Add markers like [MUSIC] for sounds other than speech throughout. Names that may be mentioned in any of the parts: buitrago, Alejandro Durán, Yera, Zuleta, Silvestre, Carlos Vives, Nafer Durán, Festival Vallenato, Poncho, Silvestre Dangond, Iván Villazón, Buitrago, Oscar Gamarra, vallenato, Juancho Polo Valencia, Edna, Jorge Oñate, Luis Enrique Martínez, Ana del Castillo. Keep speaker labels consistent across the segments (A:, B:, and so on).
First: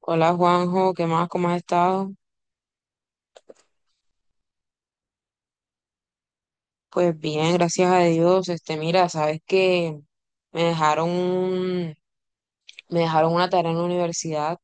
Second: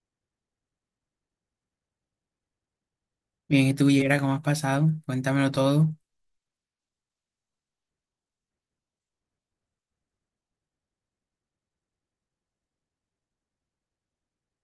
A: Hola Juanjo, ¿qué más? ¿Cómo has estado?
B: Bien, ¿y tú, Yera, cómo has pasado? Cuéntamelo todo.
A: Pues bien, gracias a Dios. Este, mira, sabes que me dejaron un- me dejaron una tarea en la universidad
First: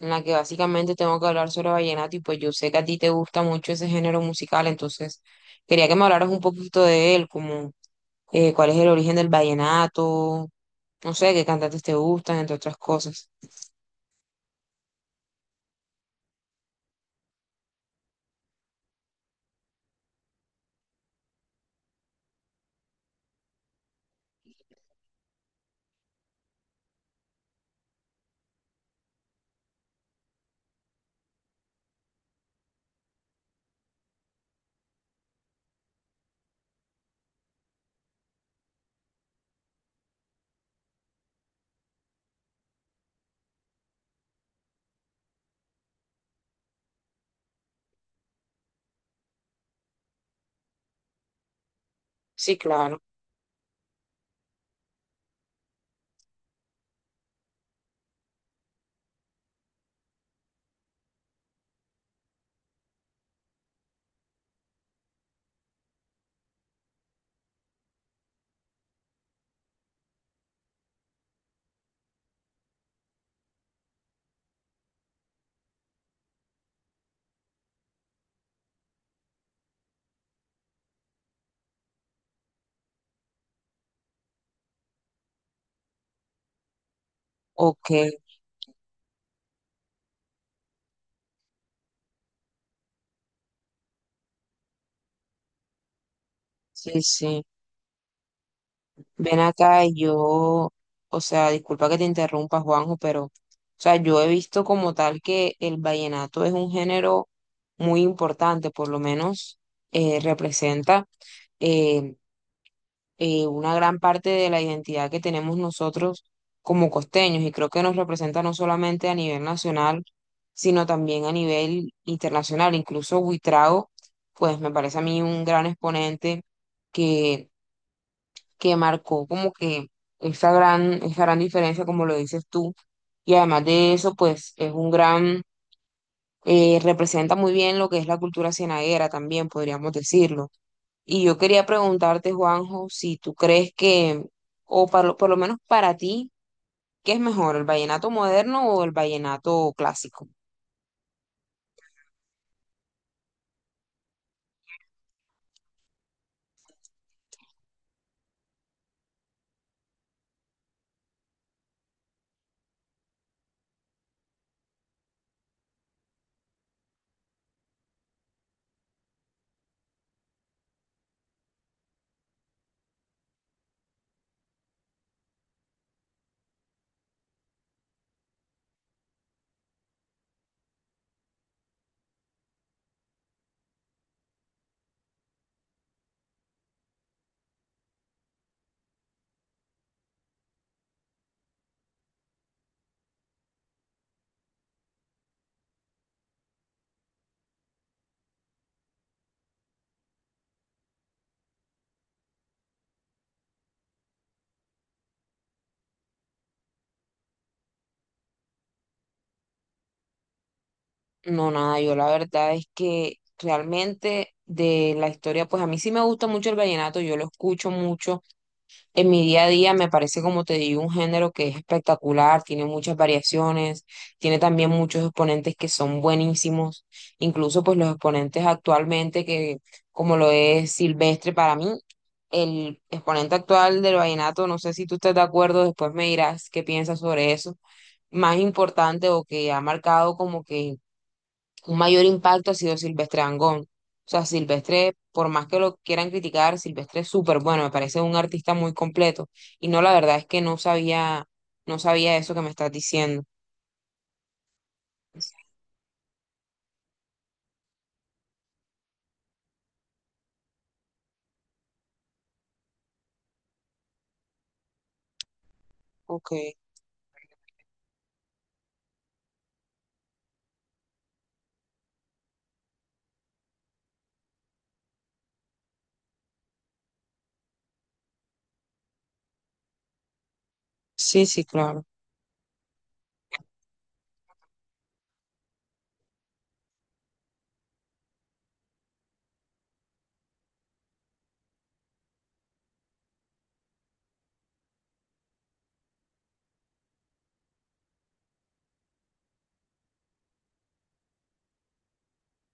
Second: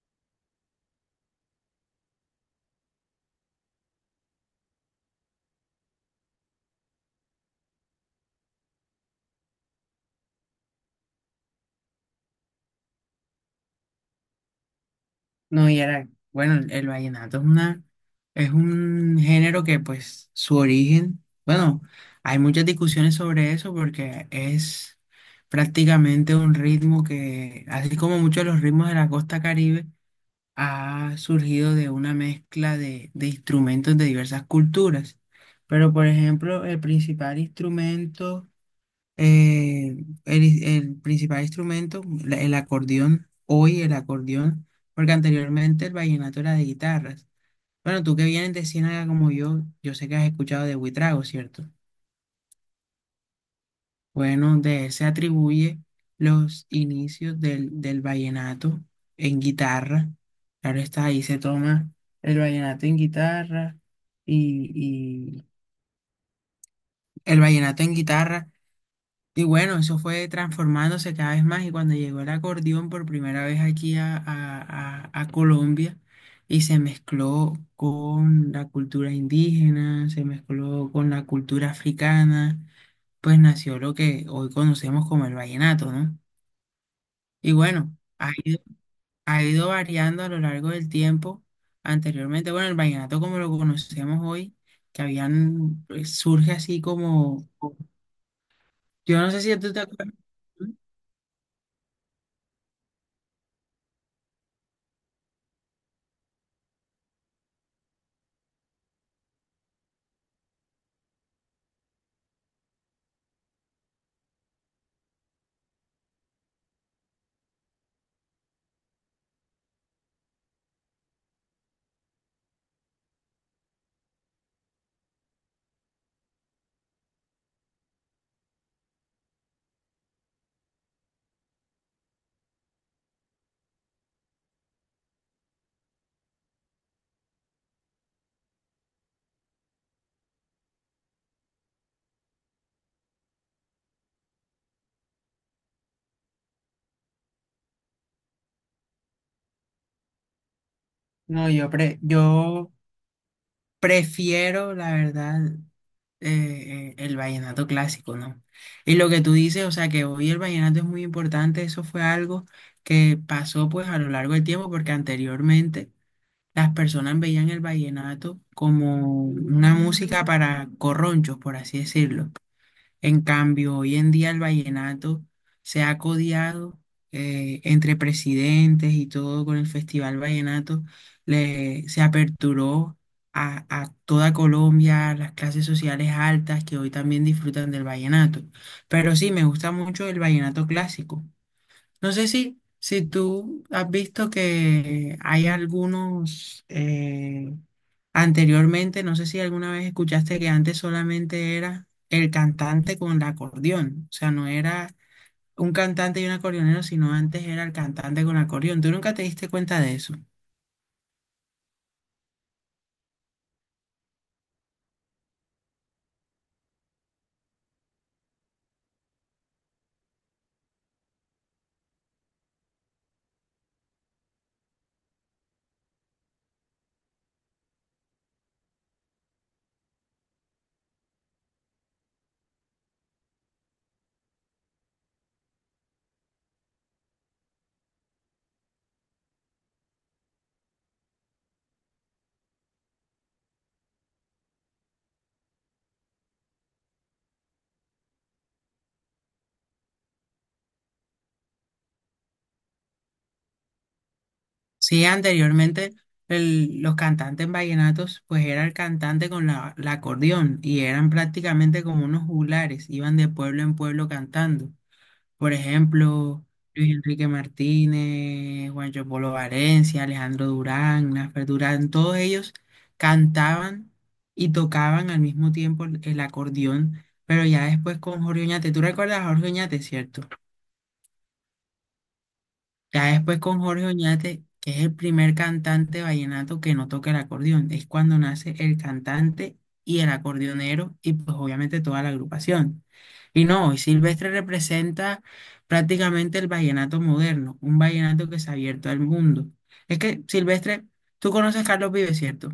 A: en la que básicamente tengo que hablar sobre vallenato y pues yo sé que a ti te gusta mucho ese género musical, entonces quería que me hablaras un poquito de él, como cuál es el origen del vallenato, no sé, qué cantantes te gustan, entre otras cosas.
B: No, Yera, bueno, el vallenato es una, es un género que, pues, su origen, bueno, hay muchas discusiones sobre eso porque es prácticamente un ritmo que, así como muchos de los ritmos de la costa Caribe, ha surgido de una mezcla de instrumentos de diversas culturas. Pero, por ejemplo, el principal instrumento Eh, el principal instrumento, el acordeón, hoy el acordeón, porque anteriormente el vallenato era de guitarras. Bueno, tú que vienes de Ciénaga como yo sé que has escuchado de Buitrago, ¿cierto?
A: Sí, claro.
B: Bueno, de él se atribuye los inicios del vallenato en guitarra. Claro está, ahí se toma el vallenato en guitarra y, y el vallenato en guitarra. Y bueno, eso fue transformándose cada vez más y cuando llegó el acordeón por primera vez aquí a, a Colombia y se mezcló con la cultura indígena, se mezcló con la cultura africana, pues nació lo que hoy conocemos como el vallenato, ¿no? Y
A: Ok,
B: bueno, ha ido variando a lo largo del tiempo. Anteriormente, bueno, el vallenato como lo conocemos hoy, que habían, pues, surge así
A: sí, sí.
B: como, yo no
A: Ven
B: sé si tú te
A: acá, y
B: acuerdas.
A: yo, o sea, disculpa que te interrumpa, Juanjo, pero, o sea, yo he visto como tal que el vallenato es un género muy importante, por lo menos representa eh, una gran parte de la identidad que tenemos nosotros como costeños, y creo que nos representa no solamente a nivel nacional, sino también a nivel internacional. Incluso Buitrago, pues me parece a mí un gran exponente que marcó como que esa gran diferencia, como lo dices tú. Y además de eso, pues es un gran, representa muy bien lo que es la cultura cienaguera también, podríamos decirlo. Y yo quería preguntarte, Juanjo, si tú crees que, por lo menos para ti, ¿qué es mejor, el vallenato moderno o el vallenato clásico?
B: No, yo prefiero, la verdad, el vallenato clásico, ¿no? Y lo que tú dices, o sea, que hoy el vallenato es muy importante, eso fue algo que pasó pues a lo largo del tiempo, porque anteriormente las personas veían el vallenato como una música para corronchos, por así decirlo. En cambio, hoy en día el vallenato se ha codiado entre presidentes y todo con el Festival Vallenato. Se aperturó a toda Colombia, a las clases sociales altas que hoy también disfrutan del vallenato. Pero sí, me gusta mucho el vallenato clásico. No sé si tú has visto que hay algunos anteriormente, no sé si alguna vez escuchaste que antes solamente era el cantante con el acordeón, o sea, no era un cantante y un acordeonero, sino antes era el cantante con el acordeón. ¿Tú nunca te diste cuenta de eso?
A: No, nada, yo la verdad es que realmente de la historia, pues a mí sí me gusta mucho el vallenato, yo lo escucho mucho en mi día a día me parece, como te digo, un género que es espectacular, tiene muchas variaciones, tiene también muchos exponentes que son buenísimos, incluso pues los exponentes actualmente que, como lo es Silvestre para mí, el exponente actual del vallenato, no sé si tú estás de acuerdo, después me dirás qué piensas sobre eso, más importante o que ha marcado como que un mayor impacto ha sido Silvestre Dangond. O sea, Silvestre, por más que lo quieran criticar, Silvestre es súper bueno, me parece un artista muy completo. Y no, la verdad es que no sabía, eso que me estás diciendo.
B: Sí, anteriormente los cantantes vallenatos, pues era el cantante con la, la acordeón y eran prácticamente como unos juglares, iban de pueblo en pueblo cantando. Por
A: Ok,
B: ejemplo, Luis Enrique Martínez, Juancho Polo Valencia, Alejandro Durán, Nafer Durán, todos ellos cantaban y tocaban al mismo tiempo el acordeón, pero ya después con Jorge Oñate. ¿Tú recuerdas a Jorge Oñate, cierto?
A: sí, sí, claro.
B: Ya después con Jorge Oñate, que es el primer cantante vallenato que no toca el acordeón, es cuando nace el cantante y el acordeonero y pues obviamente toda la agrupación. Y no, y Silvestre representa prácticamente el vallenato moderno, un vallenato que se ha abierto al mundo. Es que Silvestre, tú conoces a Carlos Vives, ¿cierto?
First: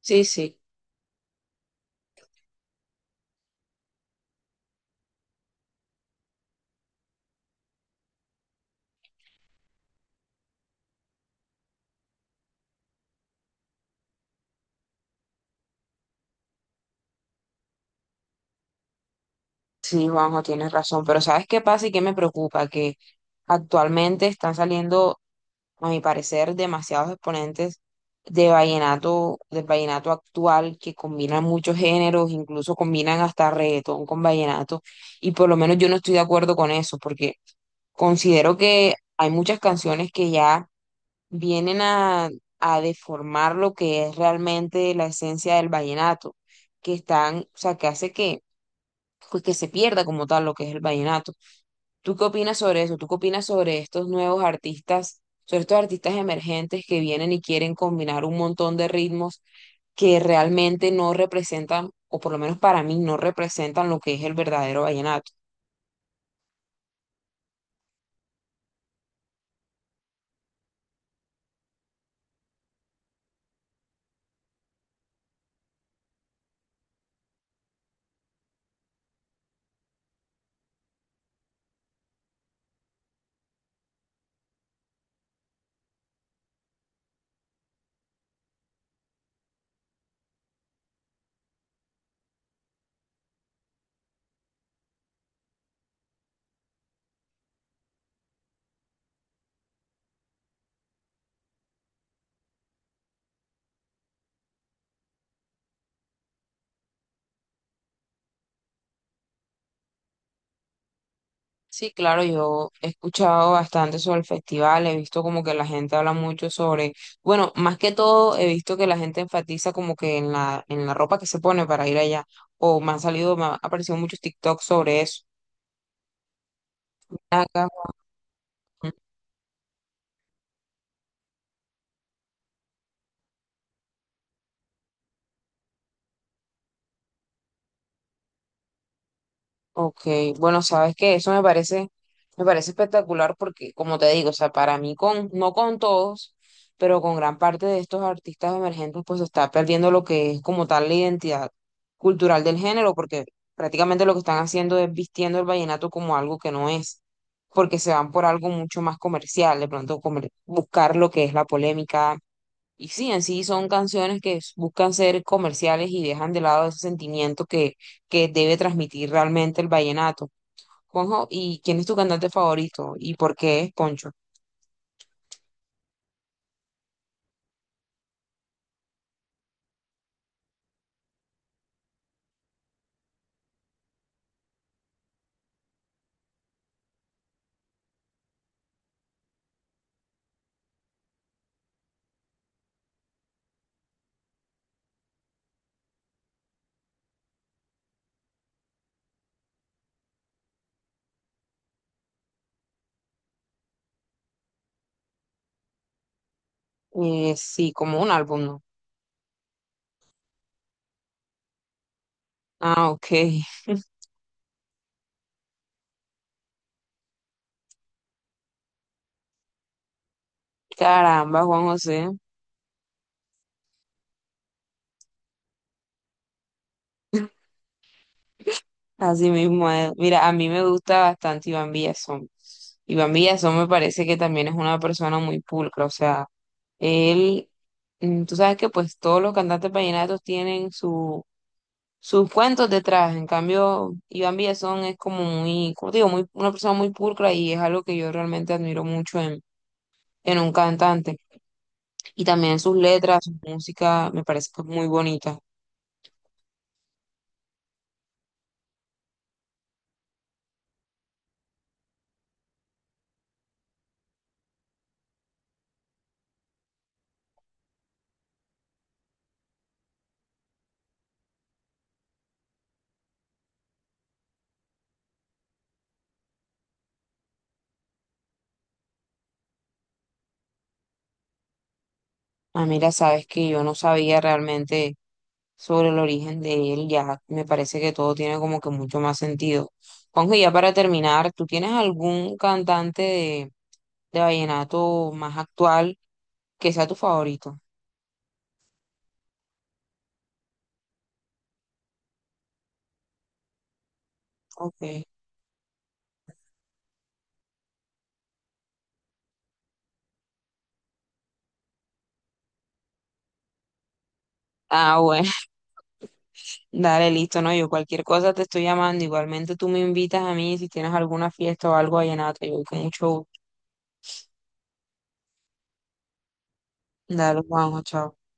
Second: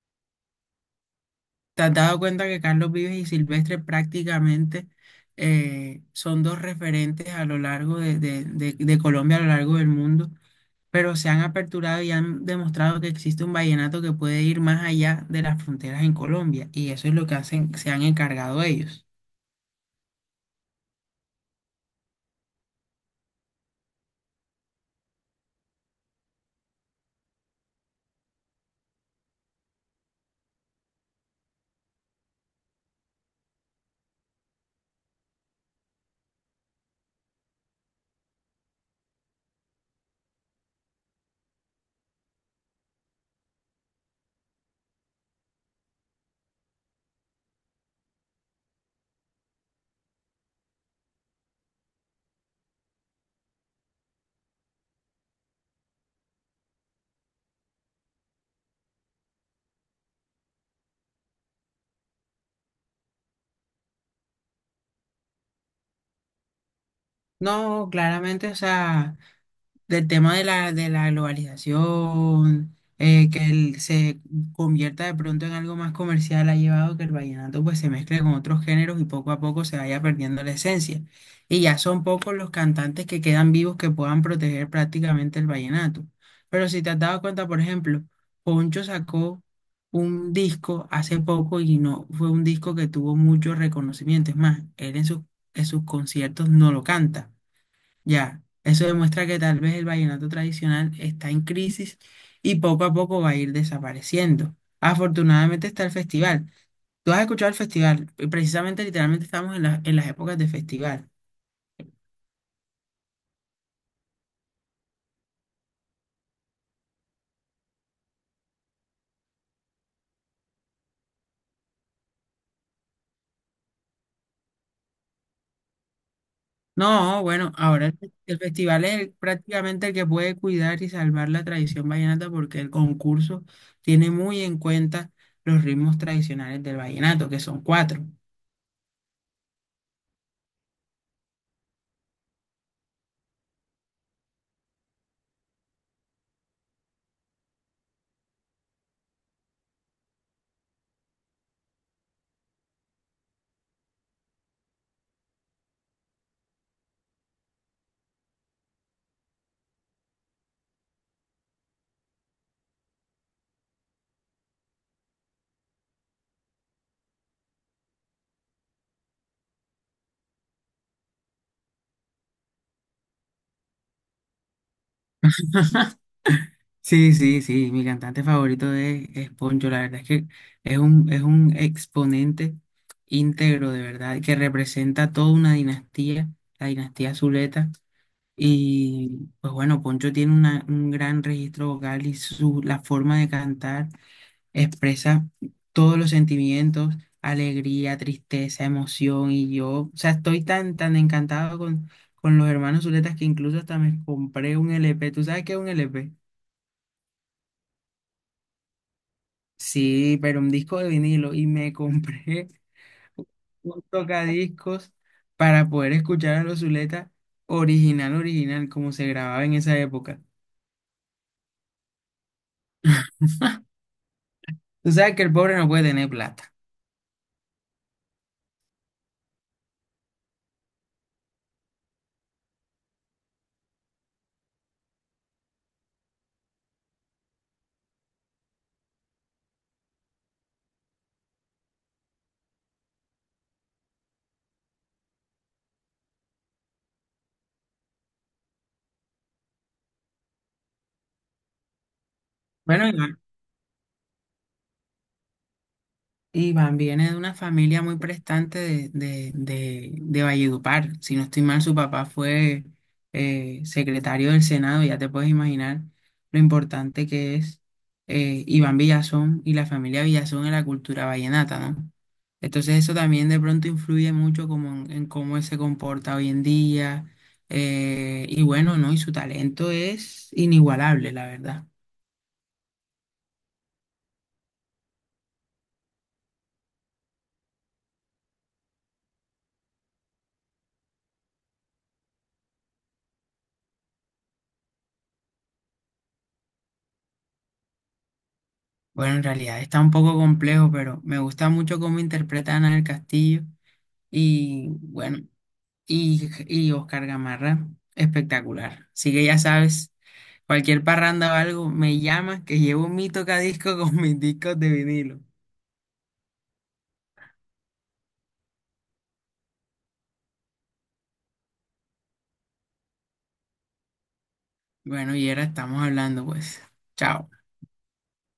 A: Sí, sí.
B: ¿Te has dado cuenta que Carlos Vives y Silvestre prácticamente son dos referentes a lo largo de de Colombia, a lo largo del mundo? Pero se han aperturado y han demostrado que existe un vallenato que puede ir más allá de las fronteras en Colombia, y eso es lo que hacen, se han encargado ellos.
A: Sí, Juanjo, tienes razón, pero ¿sabes qué pasa y qué me preocupa? Que actualmente están saliendo, a mi parecer, demasiados exponentes de vallenato, del vallenato actual, que combinan muchos géneros, incluso combinan hasta reggaetón con vallenato, y por lo menos yo no estoy de acuerdo con eso, porque considero que hay muchas canciones que ya vienen a deformar lo que es realmente la esencia del vallenato, que están, o sea, que hace que pues, que se pierda como tal lo que es el vallenato. ¿Tú qué opinas sobre eso? ¿Tú qué opinas sobre estos nuevos artistas, sobre estos artistas emergentes que vienen y quieren combinar un montón de ritmos que realmente no representan, o por lo menos para mí, no representan lo que es el verdadero vallenato?
B: No, claramente, o sea, del tema de la globalización, que él se convierta de pronto en algo más comercial, ha llevado a que el vallenato pues se mezcle con otros géneros y poco a poco se vaya perdiendo la esencia. Y ya son pocos los cantantes que quedan vivos que puedan proteger prácticamente el vallenato. Pero si te has dado cuenta, por ejemplo, Poncho sacó un disco hace poco y no fue un disco que tuvo mucho reconocimiento. Es más, él en sus conciertos no lo canta. Ya, eso demuestra que tal vez el vallenato tradicional está en crisis y poco a poco va a ir desapareciendo. Afortunadamente está el festival. Tú has escuchado el festival, y precisamente literalmente estamos en, en las épocas de festival.
A: Sí, claro, yo he escuchado bastante sobre el festival, he visto como que la gente habla mucho sobre, bueno, más que todo he visto que la gente enfatiza como que en la ropa que se pone para ir allá, o me han salido, me han aparecido muchos TikToks sobre eso.
B: No, bueno,
A: Acá,
B: ahora el, el festival es prácticamente el que puede cuidar y salvar la tradición vallenata porque el concurso tiene muy en cuenta los ritmos tradicionales del vallenato, que son cuatro.
A: ok, bueno, sabes que eso me parece espectacular porque, como te digo, o sea, para mí con, no con todos, pero con gran parte de estos artistas emergentes, pues se está perdiendo lo que es como tal la identidad cultural del género, porque prácticamente lo que están haciendo es vistiendo el vallenato como algo que no es, porque se van por algo mucho más comercial, buscar lo que es la polémica, y sí, en sí son canciones que buscan ser comerciales y dejan de lado ese sentimiento que debe transmitir realmente el vallenato. Juanjo, ¿y quién es tu cantante favorito? ¿Y por qué es Poncho?
B: Sí, sí, sí, mi cantante favorito es Poncho, la verdad es que es un exponente íntegro de verdad, que representa toda una dinastía, la dinastía Zuleta, y pues bueno, Poncho tiene un gran registro vocal y su, la forma de cantar expresa todos los sentimientos, alegría, tristeza, emoción, y yo, o sea, estoy tan, tan encantado con los hermanos Zuletas que incluso hasta me compré un LP, ¿tú sabes qué es un LP?
A: Sí, como un álbum, ¿no?
B: Sí, pero un disco de vinilo y me compré
A: Ah, ok.
B: [LAUGHS]
A: [LAUGHS]
B: un tocadiscos para poder escuchar a los Zuleta original, original, como se grababa en esa época.
A: Caramba, Juan José.
B: Tú sabes que el pobre no puede tener plata.
A: Así mismo es. Mira, a mí me gusta bastante Iván Villazón. Iván Villazón me parece que también es una persona muy pulcra. O sea, él, mm, tú sabes que pues todos los cantantes vallenatos tienen su. Sus cuentos detrás, en cambio, Iván Villazón es como muy, como te digo, muy, una persona muy pulcra y es algo que yo realmente admiro mucho en un cantante. Y también sus
B: Bueno,
A: letras, su música, me parece que es muy bonita.
B: Iván viene de una familia muy prestante de Valledupar. Si no estoy mal, su papá fue secretario del Senado. Ya te puedes imaginar lo importante que es Iván Villazón y la familia Villazón en la cultura vallenata, ¿no? Entonces eso también de pronto influye mucho como en cómo él se comporta hoy en día. Y bueno, ¿no? Y su talento es inigualable, la verdad.
A: Ah, mira, sabes que yo no sabía realmente sobre el origen de él, ya me parece que todo tiene como que mucho más sentido. Juanjo, y ya para terminar, ¿tú tienes algún cantante de vallenato más actual que sea tu favorito?
B: Bueno, en realidad está un poco complejo, pero me gusta mucho cómo interpreta Ana del Castillo y
A: Ok.
B: bueno, y Oscar Gamarra, espectacular. Así que ya sabes, cualquier parranda o algo, me llamas que llevo mi tocadisco [LAUGHS] con mis discos de
A: Ah,
B: vinilo.
A: bueno. Dale, listo, no, yo cualquier cosa te estoy llamando. Igualmente tú me invitas a mí si tienes alguna fiesta o algo vallenato. Yo voy con mucho gusto.
B: Bueno, y ahora estamos hablando, pues. Chao.
A: Dale, vamos chao.